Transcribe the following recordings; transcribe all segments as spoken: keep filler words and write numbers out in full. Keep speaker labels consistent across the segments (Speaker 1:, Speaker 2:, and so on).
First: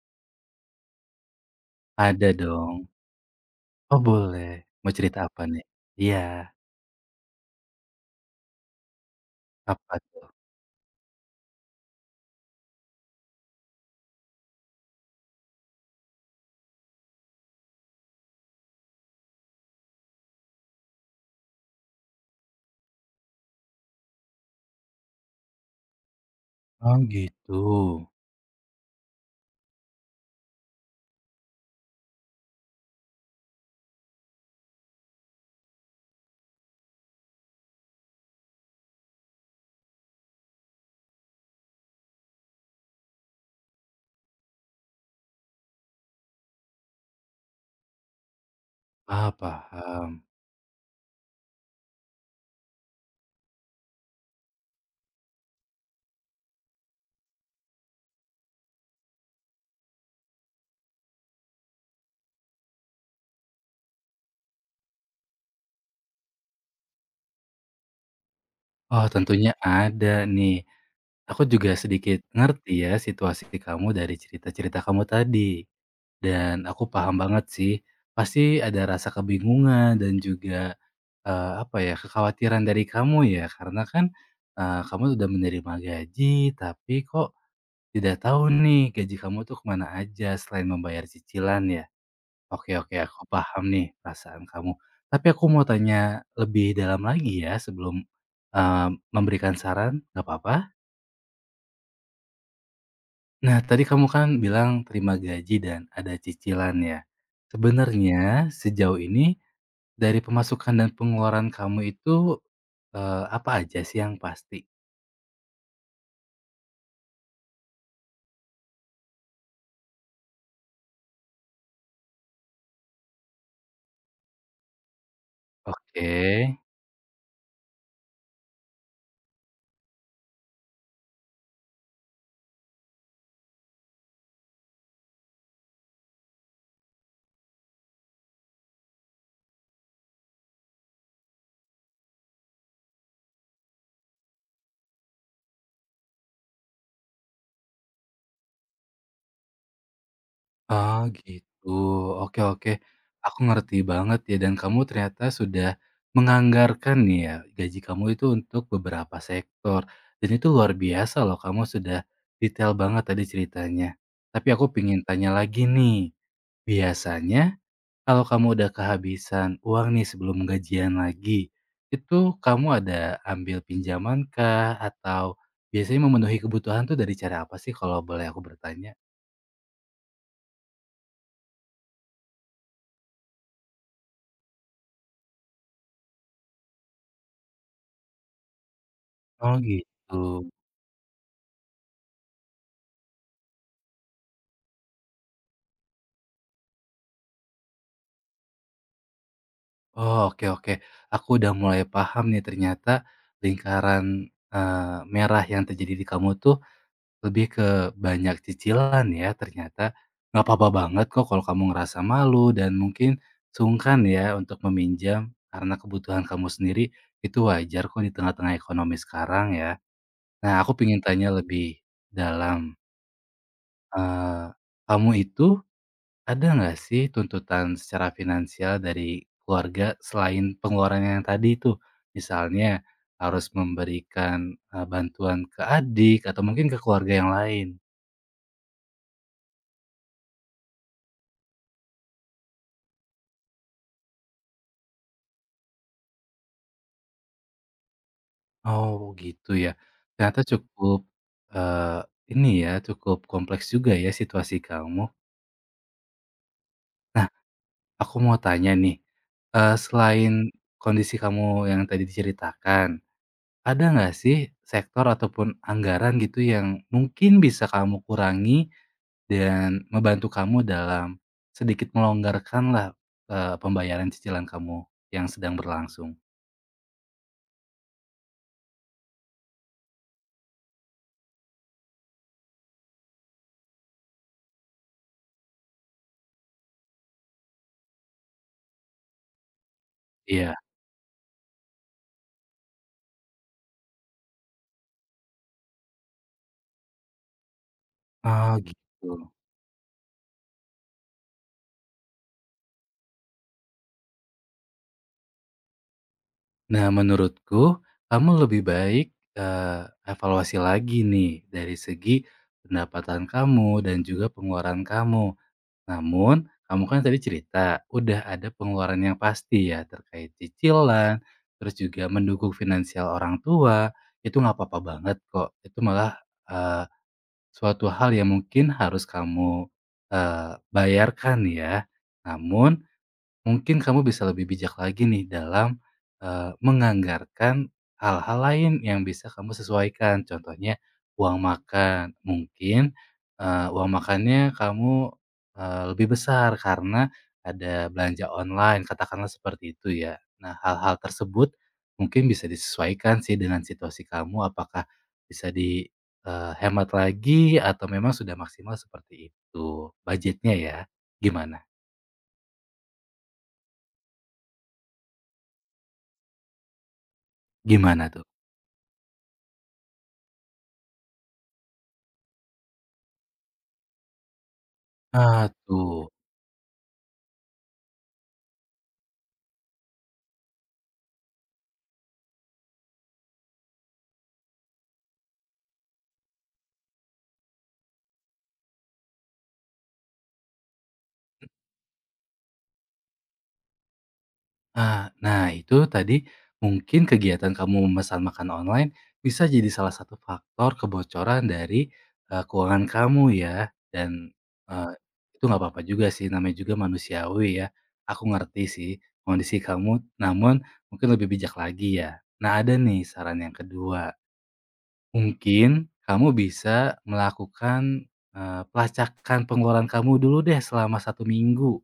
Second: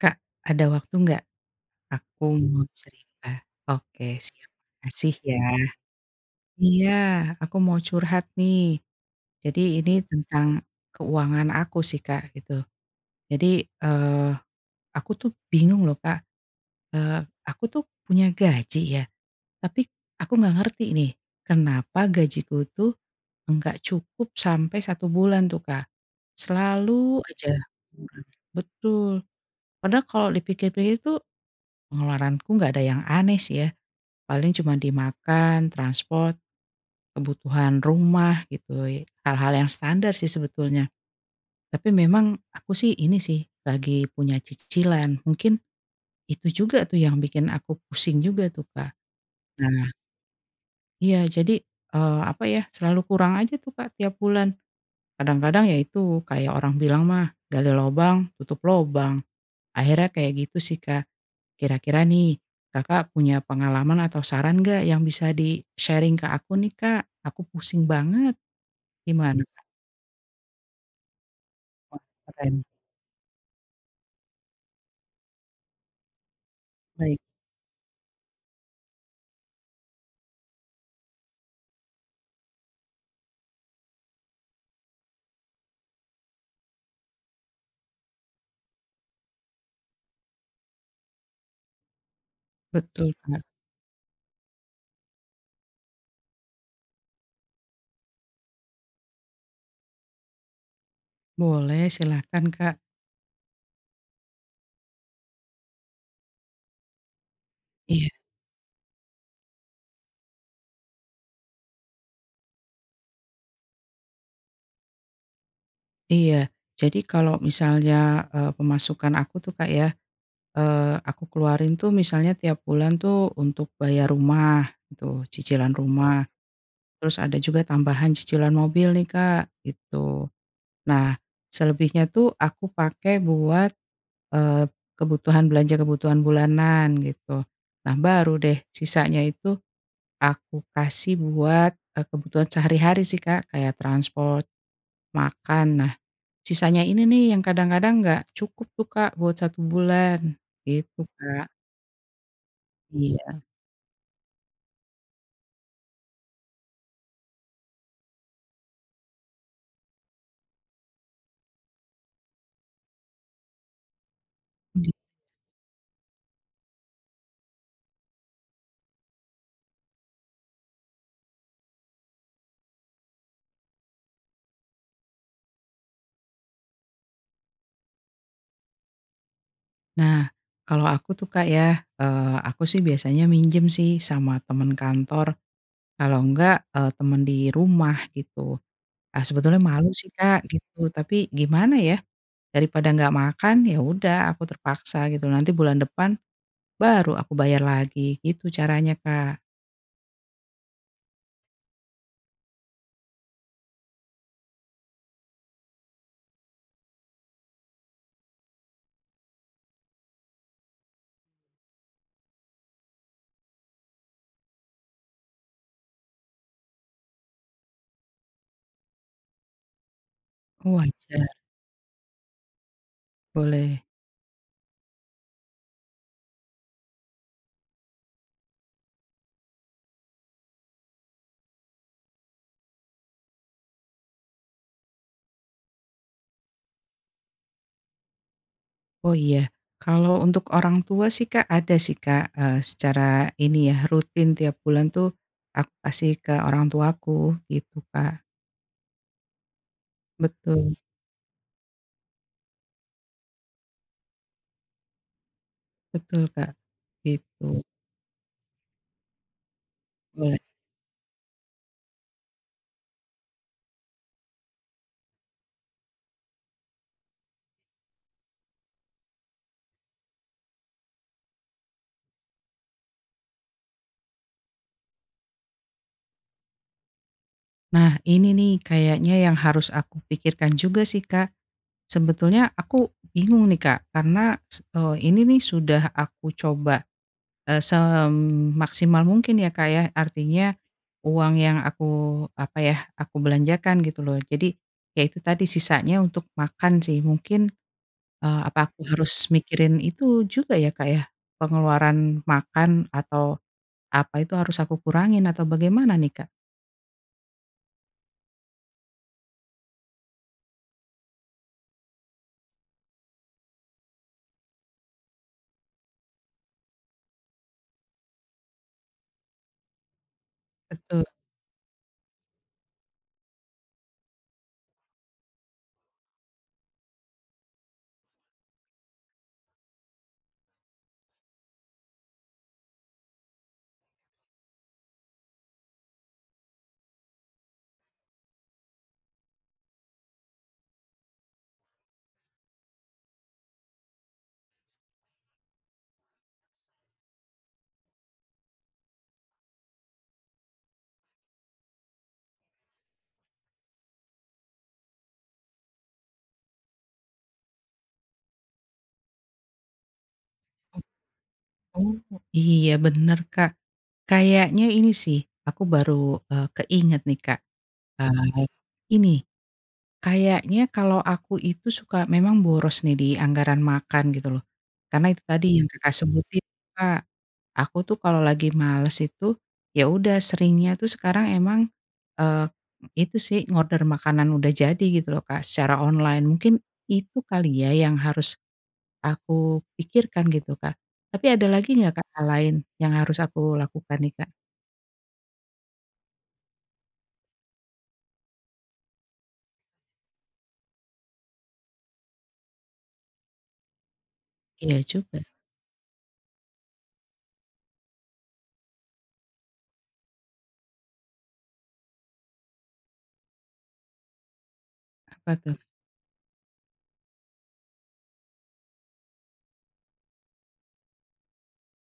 Speaker 1: Kak, ada waktu nggak? Aku
Speaker 2: Ada
Speaker 1: mau
Speaker 2: dong.
Speaker 1: cerita.
Speaker 2: Oh
Speaker 1: Oke, siap,
Speaker 2: boleh, mau
Speaker 1: makasih
Speaker 2: cerita
Speaker 1: ya.
Speaker 2: apa nih? Iya,
Speaker 1: Iya, aku mau curhat nih. Jadi ini
Speaker 2: apa tuh?
Speaker 1: tentang keuangan aku sih, Kak, gitu. Jadi, eee, aku tuh bingung loh, Kak, eee, aku tuh punya gaji ya, tapi aku nggak ngerti nih, kenapa gajiku tuh nggak cukup sampai satu bulan tuh, Kak. Selalu
Speaker 2: Oh
Speaker 1: aja
Speaker 2: gitu.
Speaker 1: betul. Padahal kalau dipikir-pikir tuh pengeluaranku nggak ada yang aneh sih ya. Paling cuma dimakan transport, kebutuhan rumah gitu, hal-hal yang standar sih sebetulnya. Tapi memang aku sih ini sih, lagi punya cicilan, mungkin itu juga tuh yang bikin aku pusing juga tuh, Kak.
Speaker 2: Ah,
Speaker 1: Nah
Speaker 2: paham.
Speaker 1: iya jadi, eee, apa ya, selalu kurang aja tuh, Kak, tiap bulan. Kadang-kadang ya itu, kayak orang bilang mah, "Gali lobang, tutup lobang." Akhirnya kayak gitu sih, Kak. Kira-kira nih, Kakak punya pengalaman atau saran nggak yang bisa di-sharing ke aku nih, Kak? Aku pusing banget.
Speaker 2: Oh
Speaker 1: Gimana?
Speaker 2: tentunya ada nih. Aku juga
Speaker 1: Wah,
Speaker 2: sedikit
Speaker 1: keren.
Speaker 2: ngerti ya situasi kamu dari cerita-cerita kamu tadi. Dan aku paham
Speaker 1: Baik.
Speaker 2: banget sih, pasti ada rasa kebingungan dan juga eh, apa ya kekhawatiran dari kamu ya, karena kan eh, kamu udah menerima gaji, tapi kok tidak tahu nih gaji kamu tuh kemana aja selain membayar cicilan ya? Oke, oke,
Speaker 1: Betul,
Speaker 2: aku
Speaker 1: Kak.
Speaker 2: paham nih perasaan kamu. Tapi aku mau tanya lebih dalam lagi ya sebelum, eee, memberikan saran, nggak apa-apa?
Speaker 1: Boleh, silakan, Kak.
Speaker 2: Nah tadi kamu kan bilang terima gaji dan ada cicilan ya.
Speaker 1: Iya.
Speaker 2: Sebenarnya sejauh ini dari pemasukan dan pengeluaran kamu itu, eee, apa aja sih yang pasti?
Speaker 1: Iya. Jadi kalau misalnya, eee, pemasukan aku tuh, Kak, ya, eee, aku keluarin tuh misalnya tiap bulan tuh untuk bayar rumah gitu, cicilan
Speaker 2: Oke.
Speaker 1: rumah, terus ada juga tambahan cicilan mobil nih, Kak, gitu. Nah, selebihnya tuh aku pakai buat Eee, kebutuhan belanja-kebutuhan bulanan gitu. Nah baru deh sisanya itu aku kasih buat, eee, kebutuhan sehari-hari sih, Kak, kayak transport, makan. Nah sisanya ini nih yang kadang-kadang nggak cukup tuh, Kak, buat satu bulan, gitu,
Speaker 2: Oh
Speaker 1: Kak.
Speaker 2: gitu, oke, oke, aku
Speaker 1: Iya.
Speaker 2: ngerti banget ya dan kamu ternyata sudah menganggarkan nih ya gaji kamu itu untuk beberapa sektor dan itu luar biasa loh kamu sudah detail banget tadi ceritanya. Tapi aku pingin tanya lagi nih, biasanya kalau kamu udah kehabisan uang nih sebelum gajian lagi, itu kamu ada ambil pinjaman kah atau biasanya memenuhi kebutuhan tuh dari cara apa sih kalau boleh aku bertanya?
Speaker 1: Nah kalau aku tuh, Kak, ya, eee, aku sih biasanya minjem sih sama temen kantor, kalau enggak, eee, temen di rumah gitu. Ah,
Speaker 2: Oh
Speaker 1: sebetulnya malu sih,
Speaker 2: gitu.
Speaker 1: Kak, gitu, tapi gimana ya. Daripada nggak makan, ya udah aku terpaksa gitu, nanti bulan depan baru aku bayar lagi, gitu caranya, Kak.
Speaker 2: Oh, oke, oke. Aku udah mulai paham nih ternyata lingkaran, eee, merah yang terjadi di kamu tuh lebih ke banyak cicilan ya ternyata. Nggak apa-apa banget kok kalau kamu ngerasa malu dan mungkin sungkan ya untuk meminjam karena kebutuhan kamu sendiri, itu wajar kok di tengah-tengah ekonomi sekarang ya. Nah,
Speaker 1: Oh,
Speaker 2: aku pengen
Speaker 1: wajar,
Speaker 2: tanya lebih dalam,
Speaker 1: boleh.
Speaker 2: eee, kamu itu ada nggak sih tuntutan secara finansial dari keluarga selain pengeluaran yang tadi itu? Misalnya harus memberikan, eee, bantuan ke adik atau mungkin ke keluarga yang lain.
Speaker 1: Oh, iya. Kalau untuk orang tua sih, Kak, ada sih, Kak, eee, secara ini ya, rutin tiap bulan tuh aku kasih ke orang tuaku, gitu, Kak.
Speaker 2: Oh gitu ya. Ternyata
Speaker 1: Betul,
Speaker 2: cukup, eee, ini ya, cukup kompleks juga ya situasi kamu.
Speaker 1: betul, Kak,
Speaker 2: Nah,
Speaker 1: gitu,
Speaker 2: aku mau tanya nih, eee, selain
Speaker 1: boleh.
Speaker 2: kondisi kamu yang tadi diceritakan, ada nggak sih sektor ataupun anggaran gitu yang mungkin bisa kamu kurangi dan membantu kamu dalam sedikit melonggarkanlah, eee, pembayaran cicilan kamu yang sedang berlangsung?
Speaker 1: Nah, ini nih kayaknya yang harus aku pikirkan juga sih, Kak. Sebetulnya aku bingung nih, Kak, karena s eh, ini nih sudah aku coba. Eee, semaksimal mungkin ya, Kak, ya.
Speaker 2: Iya.
Speaker 1: Artinya uang yang aku, apa ya, aku belanjakan gitu loh. Jadi, ya itu tadi sisanya untuk makan sih. Mungkin, eee,
Speaker 2: Oh,
Speaker 1: apa aku harus
Speaker 2: gitu.
Speaker 1: mikirin itu juga ya, Kak, ya? Pengeluaran makan atau apa itu harus aku kurangin atau bagaimana nih, Kak?
Speaker 2: Nah, menurutku kamu lebih baik, eee, evaluasi lagi nih dari segi pendapatan kamu dan juga pengeluaran kamu. Namun, kamu kan tadi cerita, udah ada pengeluaran yang pasti ya terkait
Speaker 1: Betul.
Speaker 2: cicilan, terus juga mendukung finansial orang tua, itu nggak apa-apa banget kok. Itu malah eh, suatu hal yang mungkin harus kamu eh, bayarkan ya. Namun, mungkin kamu bisa lebih bijak lagi nih dalam, eee, menganggarkan hal-hal lain yang bisa kamu sesuaikan. Contohnya uang makan, mungkin, eee, uang makannya kamu, eee, lebih besar karena ada belanja online, katakanlah seperti itu ya. Nah, hal-hal tersebut mungkin bisa disesuaikan sih dengan situasi kamu, apakah bisa di, eee, hemat lagi atau memang sudah maksimal seperti itu budgetnya ya. Gimana
Speaker 1: Oh, iya bener, Kak. Kayaknya ini sih, aku baru, eee, keinget nih, Kak.
Speaker 2: gimana
Speaker 1: Apa
Speaker 2: tuh?
Speaker 1: ini. Kayaknya kalau aku itu suka memang boros nih di anggaran makan gitu loh. Karena itu
Speaker 2: Ah,
Speaker 1: tadi yang Kakak
Speaker 2: tuh.
Speaker 1: sebutin, Kak, aku tuh kalau lagi males itu, ya udah seringnya tuh sekarang emang, eee, itu sih ngorder makanan udah jadi gitu loh, Kak, secara online. Mungkin itu kali ya yang harus aku pikirkan gitu, Kak. Tapi ada lagi nggak, Kak, hal lain yang harus aku lakukan nih, Kak?
Speaker 2: Ah, nah itu tadi mungkin kegiatan kamu memesan makan online bisa jadi salah satu faktor kebocoran dari, eee, keuangan kamu ya dan,
Speaker 1: Iya
Speaker 2: eee,
Speaker 1: juga,
Speaker 2: itu nggak apa-apa juga sih namanya juga manusiawi ya. Aku ngerti sih kondisi kamu namun mungkin lebih bijak lagi ya. Nah ada nih saran yang kedua,
Speaker 1: apa tuh?
Speaker 2: mungkin kamu bisa melakukan, eee, pelacakan pengeluaran kamu dulu deh selama satu minggu.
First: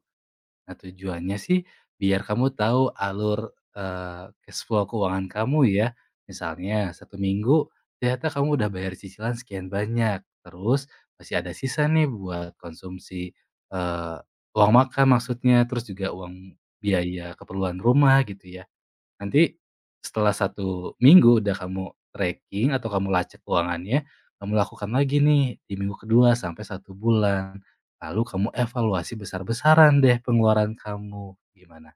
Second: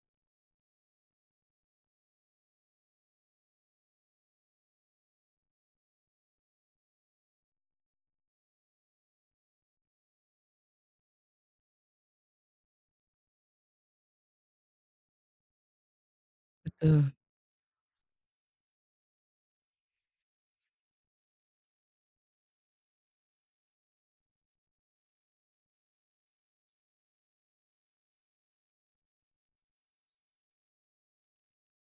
Speaker 2: Nah, tujuannya sih biar kamu tahu alur, eee, cash flow keuangan kamu ya. Misalnya satu minggu ternyata kamu udah bayar cicilan sekian banyak, terus masih ada sisa nih buat konsumsi, eee, uang makan maksudnya, terus juga uang
Speaker 1: Betul.
Speaker 2: biaya keperluan rumah gitu ya. Nanti setelah satu minggu udah kamu tracking atau kamu lacak keuangannya, kamu lakukan lagi nih di minggu kedua sampai satu bulan. Lalu kamu evaluasi besar-besaran deh pengeluaran kamu. Gimana?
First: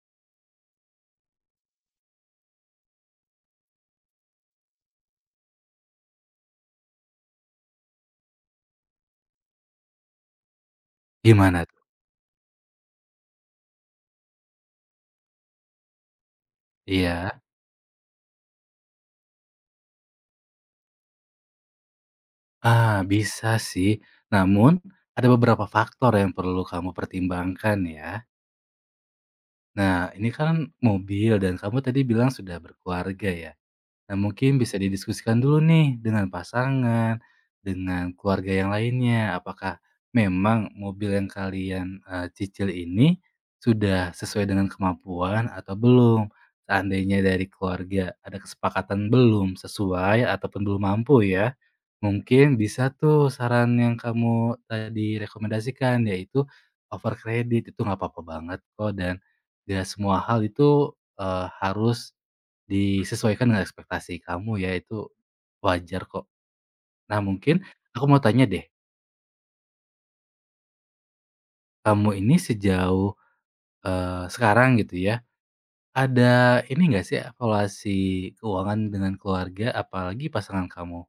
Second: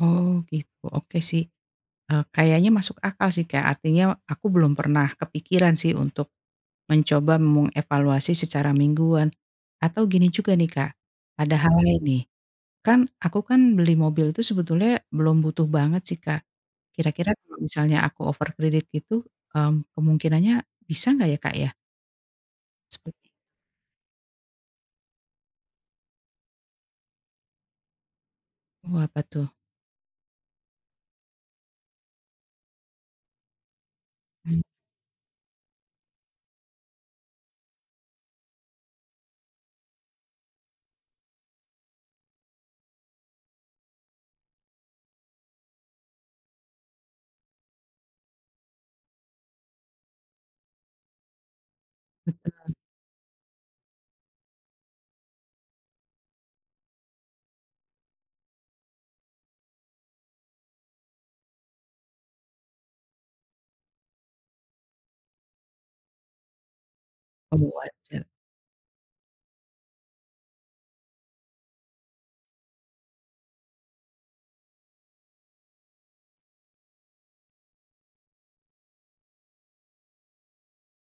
Speaker 1: Oh gitu, oke sih. Eee, kayaknya masuk akal sih, Kak, artinya aku belum pernah kepikiran sih untuk mencoba mengevaluasi secara mingguan. Atau gini juga nih, Kak, ada
Speaker 2: Gimana
Speaker 1: hal
Speaker 2: tuh?
Speaker 1: lain nih, kan aku kan beli mobil itu sebetulnya belum butuh banget sih, Kak. Kira-kira
Speaker 2: Iya?
Speaker 1: kalau misalnya aku overkredit gitu, mmm, kemungkinannya bisa nggak ya, Kak, ya?
Speaker 2: Ah,
Speaker 1: Seperti
Speaker 2: bisa sih. Namun ada beberapa faktor yang perlu kamu pertimbangkan ya.
Speaker 1: oh, apa tuh?
Speaker 2: Nah, ini kan mobil dan kamu tadi bilang sudah berkeluarga ya? Nah, mungkin
Speaker 1: Mmm,
Speaker 2: bisa didiskusikan dulu nih dengan pasangan, dengan keluarga yang lainnya. Apakah memang mobil yang kalian eh, cicil ini sudah sesuai dengan kemampuan atau belum? Seandainya dari keluarga ada kesepakatan belum sesuai ataupun belum mampu ya, mungkin
Speaker 1: betul.
Speaker 2: bisa tuh saran yang kamu tadi rekomendasikan yaitu over kredit itu nggak apa-apa banget kok dan gak semua hal itu eh, harus disesuaikan dengan ekspektasi kamu ya, itu wajar kok. Nah
Speaker 1: Oh,
Speaker 2: mungkin aku mau
Speaker 1: wajar.
Speaker 2: tanya deh, kamu ini sejauh, eee, sekarang gitu ya, ada ini nggak sih evaluasi keuangan dengan keluarga apalagi pasangan kamu?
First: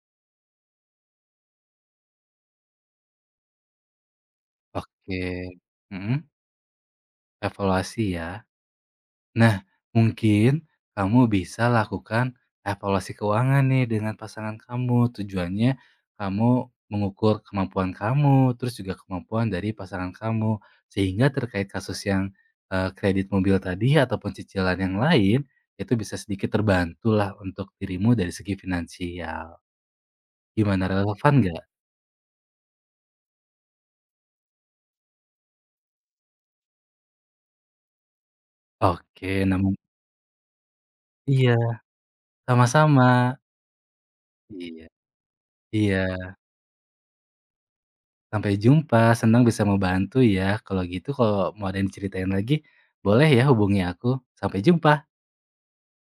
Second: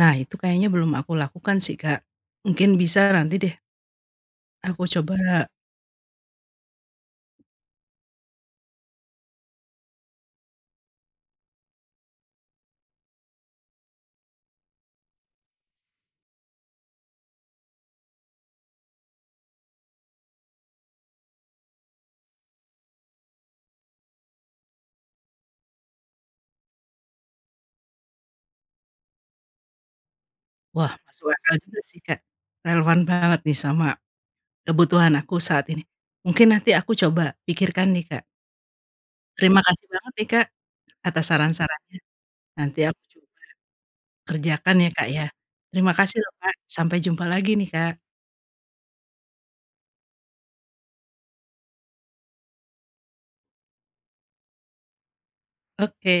Speaker 1: Nah, itu kayaknya belum aku lakukan sih, Kak. Mungkin bisa nanti deh aku coba.
Speaker 2: Oke, mhm, evaluasi ya. Nah, mungkin kamu bisa lakukan evaluasi keuangan nih dengan pasangan kamu. Tujuannya kamu mengukur kemampuan kamu, terus juga kemampuan dari pasangan kamu. Sehingga terkait kasus yang eh, kredit mobil tadi ataupun cicilan yang lain, itu bisa sedikit terbantu lah untuk dirimu dari segi finansial. Gimana,
Speaker 1: Wah, masuk
Speaker 2: relevan
Speaker 1: akal
Speaker 2: nggak?
Speaker 1: juga sih, Kak. Relevan banget nih sama kebutuhan aku saat ini. Mungkin nanti aku coba pikirkan nih, Kak.
Speaker 2: Oke,
Speaker 1: Terima
Speaker 2: namun
Speaker 1: kasih banget nih, Kak, atas
Speaker 2: iya,
Speaker 1: saran-sarannya. Nanti aku
Speaker 2: sama-sama.
Speaker 1: coba kerjakan
Speaker 2: Iya,
Speaker 1: ya, Kak, ya. Terima
Speaker 2: iya.
Speaker 1: kasih loh, Kak. Sampai jumpa lagi nih, Kak.
Speaker 2: Sampai jumpa, senang bisa membantu ya. Kalau gitu kalau mau ada yang diceritain lagi, boleh ya hubungi aku. Sampai jumpa.
Speaker 1: Oke.